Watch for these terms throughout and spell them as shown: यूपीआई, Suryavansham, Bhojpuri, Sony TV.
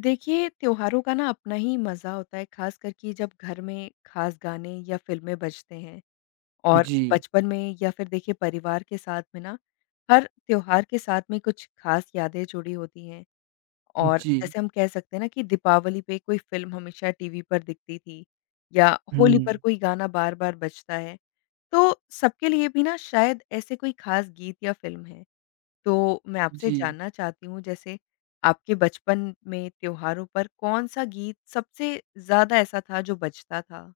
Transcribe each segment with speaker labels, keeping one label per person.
Speaker 1: देखिए, त्योहारों का ना अपना ही मज़ा होता है, ख़ासकर कि जब घर में ख़ास गाने या फ़िल्में बजते हैं और
Speaker 2: जी,
Speaker 1: बचपन में या फिर देखिए परिवार के साथ में ना, हर त्योहार के साथ में कुछ ख़ास यादें जुड़ी होती हैं और
Speaker 2: जी।
Speaker 1: जैसे हम कह सकते हैं ना कि दीपावली पे कोई फ़िल्म हमेशा टीवी पर दिखती थी या होली पर
Speaker 2: हुँ,
Speaker 1: कोई गाना बार-बार बजता है। तो सबके लिए भी ना शायद ऐसे कोई ख़ास गीत या फ़िल्म है। तो मैं आपसे
Speaker 2: जी।
Speaker 1: जानना चाहती हूँ जैसे आपके बचपन में त्योहारों पर कौन-सा गीत सबसे ज़्यादा ऐसा था जो बजता था?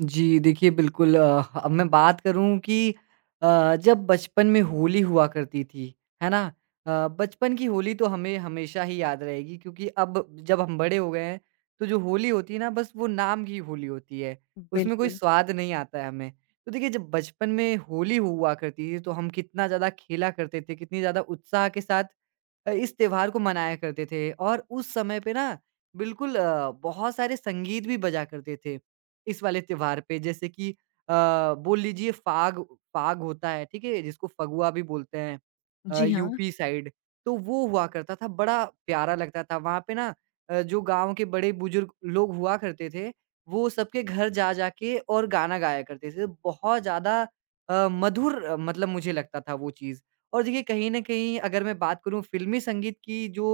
Speaker 2: जी, देखिए बिल्कुल, अब मैं बात करूँ कि जब बचपन में होली हुआ करती थी, है ना? बचपन की होली तो हमें हमेशा ही याद रहेगी क्योंकि अब जब हम बड़े हो गए हैं, तो जो होली होती है ना बस वो नाम की होली होती है, उसमें कोई
Speaker 1: बिल्कुल।
Speaker 2: स्वाद नहीं आता है हमें। तो देखिए जब बचपन में होली हुआ करती थी, तो हम कितना ज़्यादा खेला करते थे, कितनी ज़्यादा उत्साह के साथ इस त्योहार को मनाया करते थे और उस समय पे ना बिल्कुल, बहुत सारे संगीत भी बजा करते थे, इस वाले त्योहार पे जैसे कि बोल लीजिए फाग फाग होता है, ठीक है? जिसको फगुआ भी बोलते हैं,
Speaker 1: जी हाँ,
Speaker 2: यूपी साइड, तो वो हुआ करता था, बड़ा प्यारा लगता था। वहाँ पे ना जो गाँव के बड़े-बुजुर्ग लोग हुआ करते थे, वो सबके घर जा-जा के और गाना गाया करते थे। बहुत ज़्यादा मधुर, मतलब मुझे लगता था वो चीज़। और देखिए कहीं न कहीं अगर मैं बात करूँ फ़िल्मी संगीत की जो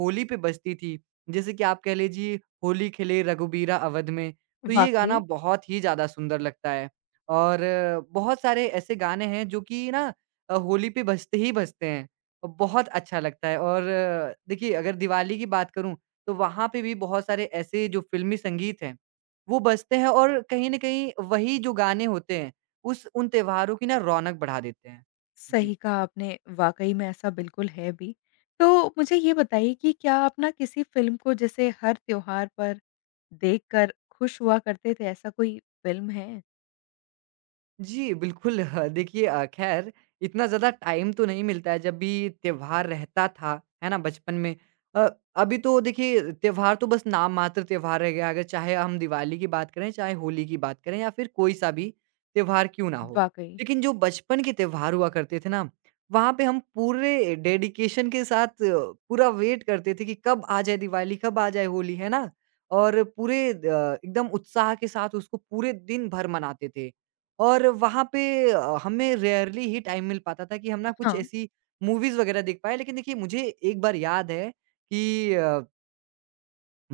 Speaker 2: होली पे बजती थी, जैसे कि आप कह लीजिए होली खेले रघुबीरा अवध में, तो ये गाना
Speaker 1: वाक़ई।
Speaker 2: बहुत ही ज़्यादा सुंदर लगता है। और बहुत सारे ऐसे गाने हैं जो कि ना होली पे बजते ही बजते हैं, और बहुत अच्छा लगता है। और देखिए अगर दिवाली की बात करूँ, तो वहाँ पे भी बहुत सारे ऐसे जो फ़िल्मी संगीत हैं, वो बजते हैं और कहीं न कहीं वही जो गाने होते हैं, उस उन त्योहारों की ना रौनक बढ़ा देते हैं। जी।
Speaker 1: सही कहा आपने, वाक़ई में ऐसा बिल्कुल है भी। तो मुझे ये बताइए कि क्या आप ना किसी फ़िल्म को जैसे हर त्योहार पर देखकर खुश हुआ करते थे, ऐसा कोई फ़िल्म है?
Speaker 2: जी, बिल्कुल। देखिए, ख़ैर इतना ज़्यादा टाइम तो नहीं मिलता है, जब भी त्योहार रहता था, है ना, बचपन में। अ, अभी तो देखिए त्योहार तो बस नाम मात्र त्योहार रह गया, अगर चाहे हम दिवाली की बात करें, चाहे होली की बात करें या फिर कोई सा भी त्योहार क्यों ना हो।
Speaker 1: वाक़ई।
Speaker 2: लेकिन जो बचपन के त्योहार हुआ करते थे ना, वहाँ पे हम पूरे डेडिकेशन के साथ पूरा वेट करते थे कि कब आ जाए दिवाली, कब आ जाए होली, है ना? और पूरे, एकदम उत्साह के साथ उसको पूरे दिन भर मनाते थे। और वहाँ पे हमें रेयरली ही टाइम मिल पाता था कि हम ना कुछ
Speaker 1: हाँ,
Speaker 2: ऐसी मूवीज़ वगैरह देख पाएँ। लेकिन देखिए मुझे एक बार याद है कि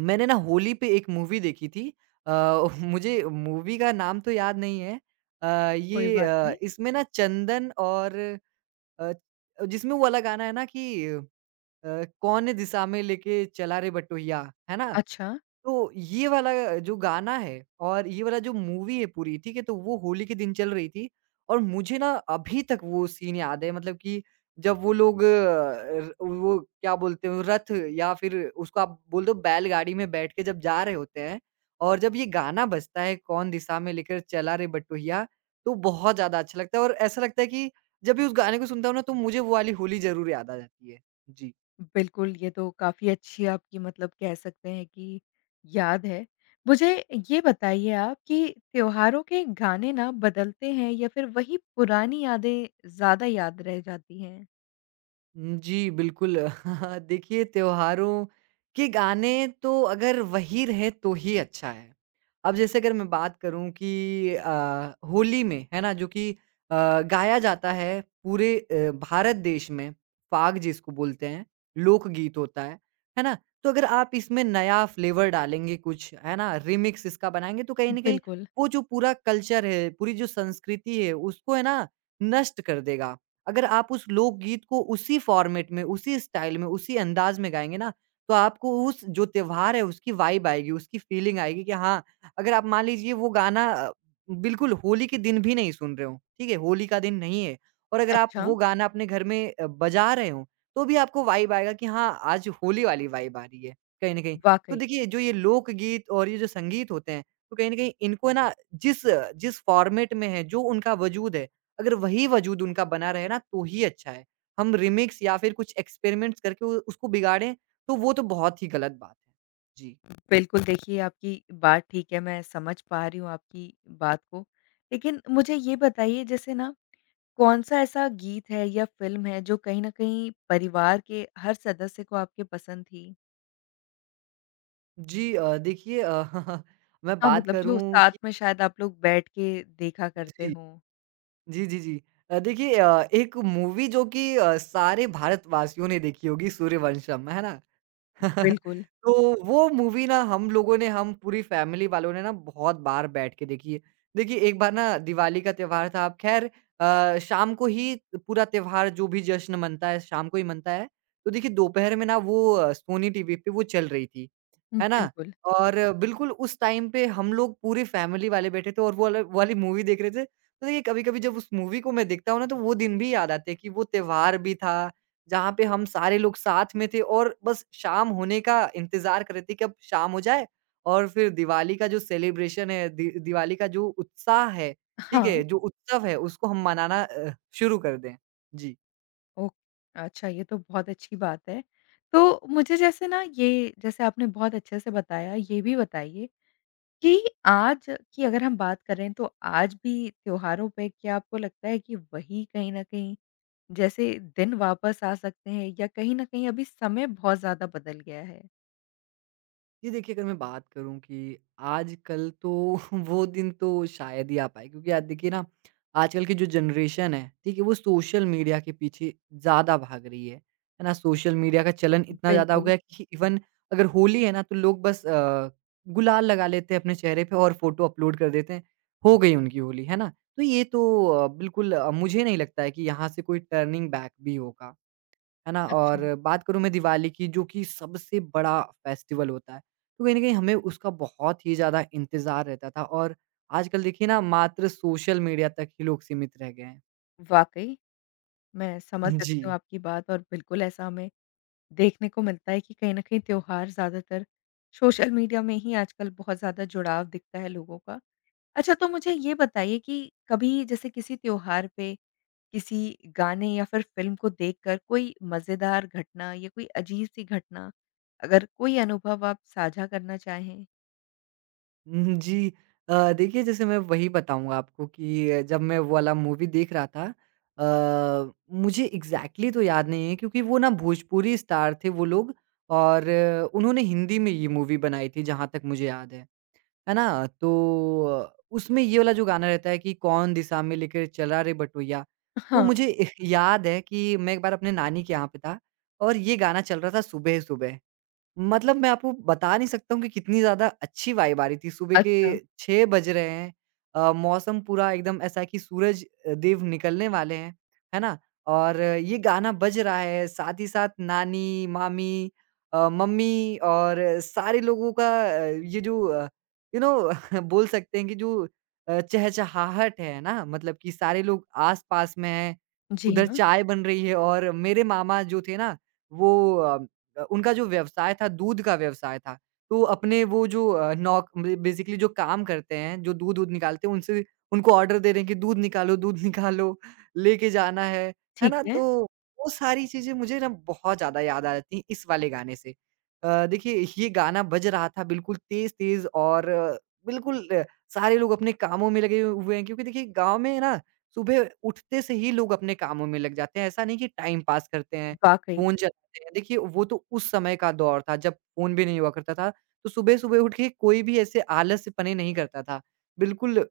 Speaker 2: मैंने ना होली पे एक मूवी देखी थी। अ, मुझे मूवी का नाम तो याद नहीं है। अ,
Speaker 1: कोई
Speaker 2: ये,
Speaker 1: बात नहीं।
Speaker 2: इसमें ना चंदन और अ, जिसमें वो वाला गाना है ना कि "कौन दिशा में लेके चला रे बटोहिया", है ना?
Speaker 1: अच्छा।
Speaker 2: तो ये वाला जो गाना है और ये वाला जो मूवी है पूरी, ठीक है? तो वो होली के दिन चल रही थी और मुझे ना अभी तक वो सीन याद है मतलब कि जब वो लोग, अ, र वो क्या बोलते हो रथ या फिर उसको आप बोल दो बैलगाड़ी में बैठ के जब जा रहे होते हैं और जब ये गाना बजता है, कौन दिशा में लेकर चला रे बटोहिया, तो बहुत ज़्यादा अच्छा लगता है और ऐसा लगता है कि जब भी उस गाने को सुनता हूँ ना तो मुझे वो वाली होली ज़रूर याद आ जाती है। जी।
Speaker 1: बिल्कुल, ये तो काफ़ी अच्छी आपकी मतलब कह सकते हैं कि याद है। मुझे ये बताइए आप कि त्योहारों के गाने ना बदलते हैं या फिर वही पुरानी यादें ज़्यादा याद रह जाती हैं?
Speaker 2: हुँ, जी, बिल्कुल। देखिए, त्योहारों के गाने तो अगर वही रहे तो ही अच्छा है। अब जैसे अगर मैं बात करूँ कि होली में, है ना? जो कि गाया जाता है पूरे भारत देश में, फ़ाग जिसको बोलते हैं, लोकगीत होता है ना? तो अगर आप इसमें नया फ्लेवर डालेंगे कुछ, है ना? रीमिक्स इसका बनाएँगे तो कहीं न कहीं
Speaker 1: बिल्कुल।
Speaker 2: वो जो पूरा कल्चर है, पूरी जो संस्कृति है, उसको है ना, नष्ट कर देगा। अगर आप उस लोकगीत को उसी फ़ॉर्मेट में, उसी स्टाइल में, उसी अंदाज़ में गाएँगे ना, तो आपको उस जो त्योहार है उसकी वाइब आएगी, उसकी फ़ीलिंग आएगी कि हाँ, अगर आप मान लीजिए वो गाना बिल्कुल होली के दिन भी नहीं सुन रहे हो, ठीक है? होली का दिन नहीं है और अगर आप
Speaker 1: अच्छा।
Speaker 2: वो गाना अपने घर में बजा रहे हो, तो भी आपको वाइब आएगा कि हाँ, आज होली वाली वाइब आ रही है, कहीं न कहीं। तो
Speaker 1: वाक़ई।
Speaker 2: देखिए, जो ये लोकगीत और ये जो संगीत होते हैं, तो कहीं न कहीं इनको है ना जिस जिस फ़ॉर्मेट में है, जो उनका वजूद है अगर वही वजूद उनका बना रहे ना तो ही अच्छा है। हम रीमिक्स या फिर कुछ एक्सपेरिमेंट्स करके उ उसको बिगाड़ें तो वो तो बहुत ही गलत बात है। जी।
Speaker 1: बिल्कुल, देखिए आपकी बात ठीक है, मैं समझ पा रही हूँ आपकी बात को। लेकिन मुझे ये बताइए जैसे ना कौन-सा ऐसा गीत है या फ़िल्म है जो कहीं न कहीं परिवार के हर सदस्य को आपके पसंद थी?
Speaker 2: जी, देखिए, मैं
Speaker 1: हाँ,
Speaker 2: बात
Speaker 1: मतलब जो
Speaker 2: करूँ
Speaker 1: साथ
Speaker 2: कि
Speaker 1: में शायद आप लोग बैठ के देखा करते
Speaker 2: जी।
Speaker 1: हो।
Speaker 2: जी, जी, जी। देखिए, एक मूवी जो कि सारे भारतवासियों ने देखी होगी सूर्यवंशम, है ना?
Speaker 1: बिल्कुल,
Speaker 2: तो वो मूवी ना हम पूरी फैमिली वालों ने ना बहुत बार बैठ के देखी है। देखिए एक बार ना दिवाली का त्योहार था अब ख़ैर, शाम को ही पूरा त्योहार जो भी जश्न मनता है शाम को ही मनता है। तो देखिए दोपहर में ना वो सोनी टीवी पे वो चल रही थी, है ना?
Speaker 1: बिल्कुल।
Speaker 2: और बिल्कुल उस टाइम पे हम लोग पूरी फैमिली वाले बैठे थे और वो वाली मूवी देख रहे थे। तो देखिए कभी-कभी जब उस मूवी को मैं देखता हूँ ना तो वो दिन भी याद आते हैं कि वो त्योहार भी था जहाँ पे हम सारे लोग साथ में थे और बस शाम होने का इंतज़ार कर रहे थे कि अब शाम हो जाए और फिर दिवाली का जो सेलिब्रेशन है, दि दिवाली का जो उत्साह है, ठीक
Speaker 1: हाँ,
Speaker 2: है? जो उत्सव है उसको हम मनाना शुरू कर दें। जी।
Speaker 1: ओ अच्छा, ये तो बहुत अच्छी बात है। तो मुझे जैसे ना ये जैसे आपने बहुत अच्छे से बताया, ये भी बताइए कि आज की अगर हम बात करें तो आज भी त्योहारों पे क्या आपको लगता है कि वही कहीं न कहीं जैसे दिन वापस आ सकते हैं या कहीं न कहीं अभी समय बहुत ज़्यादा बदल गया है?
Speaker 2: जी, देखिए अगर मैं बात करूँ कि आजकल तो वो दिन तो शायद ही आ पाए क्योंकि आज देखिए ना आजकल की जो जनरेशन है, ठीक है? वो सोशल मीडिया के पीछे ज़्यादा भाग रही है ना? सोशल मीडिया का चलन इतना ज़्यादा हो
Speaker 1: बिल्कुल,
Speaker 2: गया है कि इवन अगर होली है ना तो लोग बस गुलाल लगा लेते हैं अपने चेहरे पे और फ़ोटो अपलोड कर देते हैं, हो गई उनकी होली, है ना? तो ये तो बिल्कुल, मुझे नहीं लगता है कि यहाँ से कोई टर्निंग बैक भी होगा। है ना?
Speaker 1: अच्छा।
Speaker 2: और बात करूँ मैं दिवाली की जो कि सबसे बड़ा फेस्टिवल होता है। तो कहीं न कहीं हमें उसका बहुत ही ज़्यादा इंतज़ार रहता था और आजकल देखिए ना मात्र सोशल मीडिया तक ही लोग सीमित रह गए हैं।
Speaker 1: वाक़ई, मैं समझ
Speaker 2: जी।
Speaker 1: सकती हूँ आपकी बात और बिल्कुल ऐसा हमें देखने को मिलता है कि कहीं न कहीं त्योहार ज़्यादातर सोशल मीडिया में ही आजकल बहुत ज़्यादा जुड़ाव दिखता है लोगों का। अच्छा, तो मुझे ये बताइए कि कभी जैसे किसी त्योहार पे, किसी गाने या फिर फ़िल्म को देखकर कोई मज़ेदार घटना या कोई अजीब-सी घटना, अगर कोई अनुभव आप साझा करना चाहें?
Speaker 2: उहुँ, जी। देखिए जैसे मैं वही बताऊँगा आपको कि जब मैं वो वाला मूवी देख रहा था, अ, मुझे एग्ज़ैक्टली तो याद नहीं है क्योंकि वो ना भोजपुरी स्टार थे वो लोग और उन्होंने हिंदी में ये मूवी बनाई थी जहाँ तक मुझे याद है। है ना? तो उसमें ये वाला जो गाना रहता है कि कौन दिशा में लेकर चला रे बटोहिया। तो
Speaker 1: हाँ,
Speaker 2: मुझे याद है कि मैं एक बार अपने नानी के यहाँ पे था और ये गाना चल रहा था सुबह-सुबह। मतलब मैं आपको बता नहीं सकता हूँ कि कितनी ज़्यादा अच्छी वाइब आ रही थी। सुबह के
Speaker 1: अच्छा।
Speaker 2: 6 बज रहे हैं, मौसम पूरा एकदम ऐसा है कि सूरज देव निकलने वाले हैं, है ना? और ये गाना बज रहा है, साथ ही साथ नानी, मामी, मम्मी और सारे लोगों का ये जो यू नो बोल सकते हैं कि जो चहचहाहट है ना, मतलब कि सारे लोग आस-पास में हैं,
Speaker 1: जी
Speaker 2: उधर
Speaker 1: हाँ,
Speaker 2: चाय बन रही है और मेरे मामा जो थे ना, वो उनका जो व्यवसाय था, दूध का व्यवसाय था। तो अपने वो जो नौक बे बेसिकली जो काम करते हैं, जो दूध-वूध निकालते हैं, उनसे उनको ऑर्डर दे रहे हैं कि दूध निकालो, लेके जाना है। है
Speaker 1: ठीक
Speaker 2: ना?
Speaker 1: है।
Speaker 2: तो वो सारी चीज़ें मुझे ना बहुत ज़्यादा याद आ जाती हैं इस वाले गाने से। देखिए ये गाना बज रहा था बिल्कुल तेज़-तेज़ और, बिल्कुल, सारे लोग अपने कामों में लगे हुए हैं क्योंकि देखिए गाँव में ना सुबह उठते से ही लोग अपने कामों में लग जाते हैं। ऐसा नहीं कि टाइम पास करते हैं।
Speaker 1: वाक़ई।
Speaker 2: फ़ोन चलाते हैं। देखिए, वो तो उस समय का दौर था जब फ़ोन भी नहीं हुआ करता था, तो सुबह-सुबह उठ के कोई भी ऐसे आलस्यपने नहीं करता था। बिल्कुल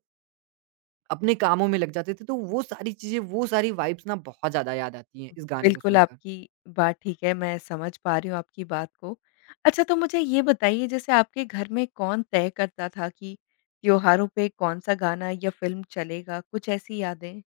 Speaker 2: अपने कामों में लग जाते थे, तो वो सारी चीज़ें, वो सारी वाइब्स ना बहुत ज़्यादा याद आती हैं इस गाने को
Speaker 1: बिल्कुल,
Speaker 2: सुनकर।
Speaker 1: आपकी बात ठीक है, मैं समझ पा रही हूँ आपकी बात को। अच्छा, तो मुझे ये बताइए जैसे आपके घर में कौन तय करता था कि त्योहारों पे कौन-सा गाना या फ़िल्म चलेगा, कुछ ऐसी यादें?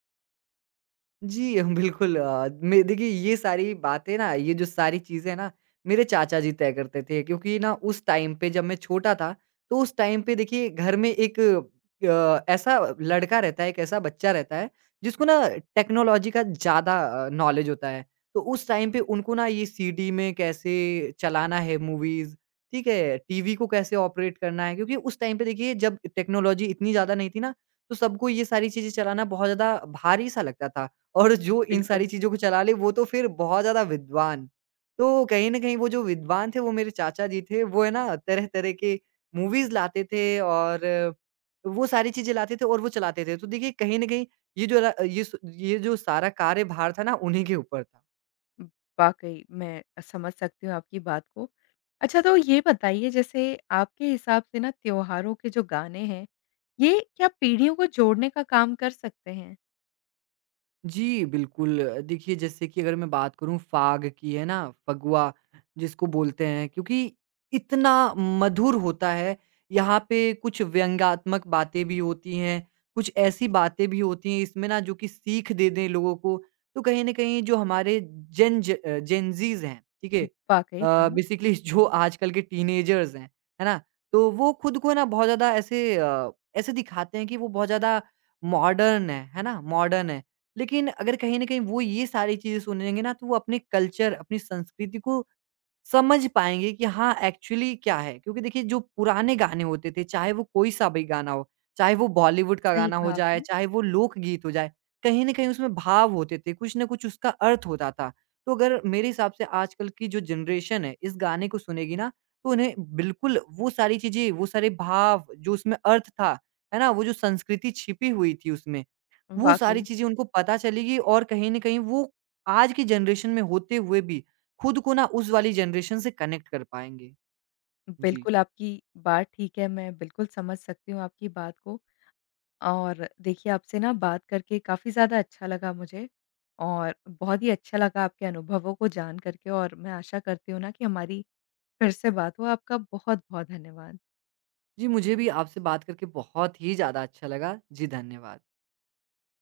Speaker 2: जी, हम बिल्कुल, मैं देखिए ये सारी बातें ना, ये जो सारी चीज़ें ना, मेरे चाचा जी तय करते थे क्योंकि ना उस टाइम पे जब मैं छोटा था, तो उस टाइम पे देखिए घर में एक ऐसा लड़का रहता है, एक ऐसा बच्चा रहता है, जिसको ना टेक्नोलॉजी का ज़्यादा नॉलेज होता है। तो उस टाइम पे उनको ना ये सीडी में कैसे चलाना है मूवीज़, ठीक है? टीवी को कैसे ऑपरेट करना है क्योंकि उस टाइम पे देखिए जब टेक्नोलॉजी इतनी ज़्यादा नहीं थी ना, तो सबको ये सारी चीज़ें चलाना बहुत ज़्यादा भारी-सा लगता था। और जो इन
Speaker 1: बिल्कुल।
Speaker 2: सारी चीज़ों को चला ले वो तो फिर बहुत ज़्यादा विद्वान। तो कहीं न कहीं वो जो विद्वान थे वो मेरे चाचा जी थे, वो है ना तरह-तरह के मूवीज़ लाते थे और वो सारी चीज़ें लाते थे और वो चलाते थे। तो देखिए कहीं न कहीं ये जो रा ये स ये जो सारा कार्यभार था ना उन्हीं के ऊपर था।
Speaker 1: वाक़ई, मैं समझ सकती हूँ आपकी बात को। अच्छा, तो ये बताइए जैसे आपके हिसाब से ना त्योहारों के जो गाने हैं, ये क्या पीढ़ियों को जोड़ने का काम कर सकते हैं?
Speaker 2: जी, बिल्कुल। देखिए, जैसे कि अगर मैं बात करूँ फ़ाग की, है ना? फगुआ जिसको बोलते हैं क्योंकि इतना मधुर होता है, यहाँ पे कुछ व्यंग्यात्मक बातें भी होती हैं, कुछ ऐसी बातें भी होती हैं इसमें ना जो कि सीख दे दें लोगों को। तो कहीं न कहीं जो हमारे जेन ज़ीज़ हैं, ठीक है?
Speaker 1: वाक़ई, हाँ।
Speaker 2: बेसिकली जो आजकल के टीनेजर्स हैं, है ना? तो वो खुद को ना बहुत ज़्यादा ऐसे दिखाते हैं कि वो बहुत ज़्यादा मॉडर्न हैं, है ना? मॉडर्न हैं। लेकिन अगर कहीं न कहीं वो ये सारी चीज़ें सुनेंगे ना तो वो अपने कल्चर, अपनी संस्कृति को समझ पाएँगे कि हाँ, एक्चुअली क्या है। क्योंकि देखिए जो पुराने गाने होते थे, चाहे वो कोई-सा भी गाना हो, चाहे वो बॉलीवुड का
Speaker 1: सही
Speaker 2: गाना हो
Speaker 1: कहा
Speaker 2: जाए,
Speaker 1: आपने।
Speaker 2: चाहे वो लोकगीत हो जाए, कहीं न कहीं उसमें भाव होते थे, कुछ न कुछ उसका अर्थ होता था। तो अगर मेरे हिसाब से आजकल की जो जनरेशन है, इस गाने को सुनेगी ना तो उन्हें बिल्कुल वो सारी चीज़ें, वो सारे भाव जो उसमें अर्थ था, है ना? वो जो संस्कृति छिपी हुई थी उसमें वो
Speaker 1: वाक़ई।
Speaker 2: सारी चीज़ें उनको पता चलेगी और कहीं न कहीं वो आज की जनरेशन में होते हुए भी खुद को ना उस वाली जनरेशन से कनेक्ट कर पाएँगे। जी।
Speaker 1: बिल्कुल, आपकी बात ठीक है, मैं बिल्कुल समझ सकती हूँ आपकी बात को और देखिए आपसे ना बात करके काफ़ी ज़्यादा अच्छा लगा मुझे और बहुत ही अच्छा लगा आपके अनुभवों को जान कर के और मैं आशा करती हूँ ना कि हमारी फिर से बात हो। आपका बहुत-बहुत धन्यवाद।
Speaker 2: जी, मुझे भी आपसे बात करके बहुत ही ज़्यादा अच्छा लगा। जी, धन्यवाद।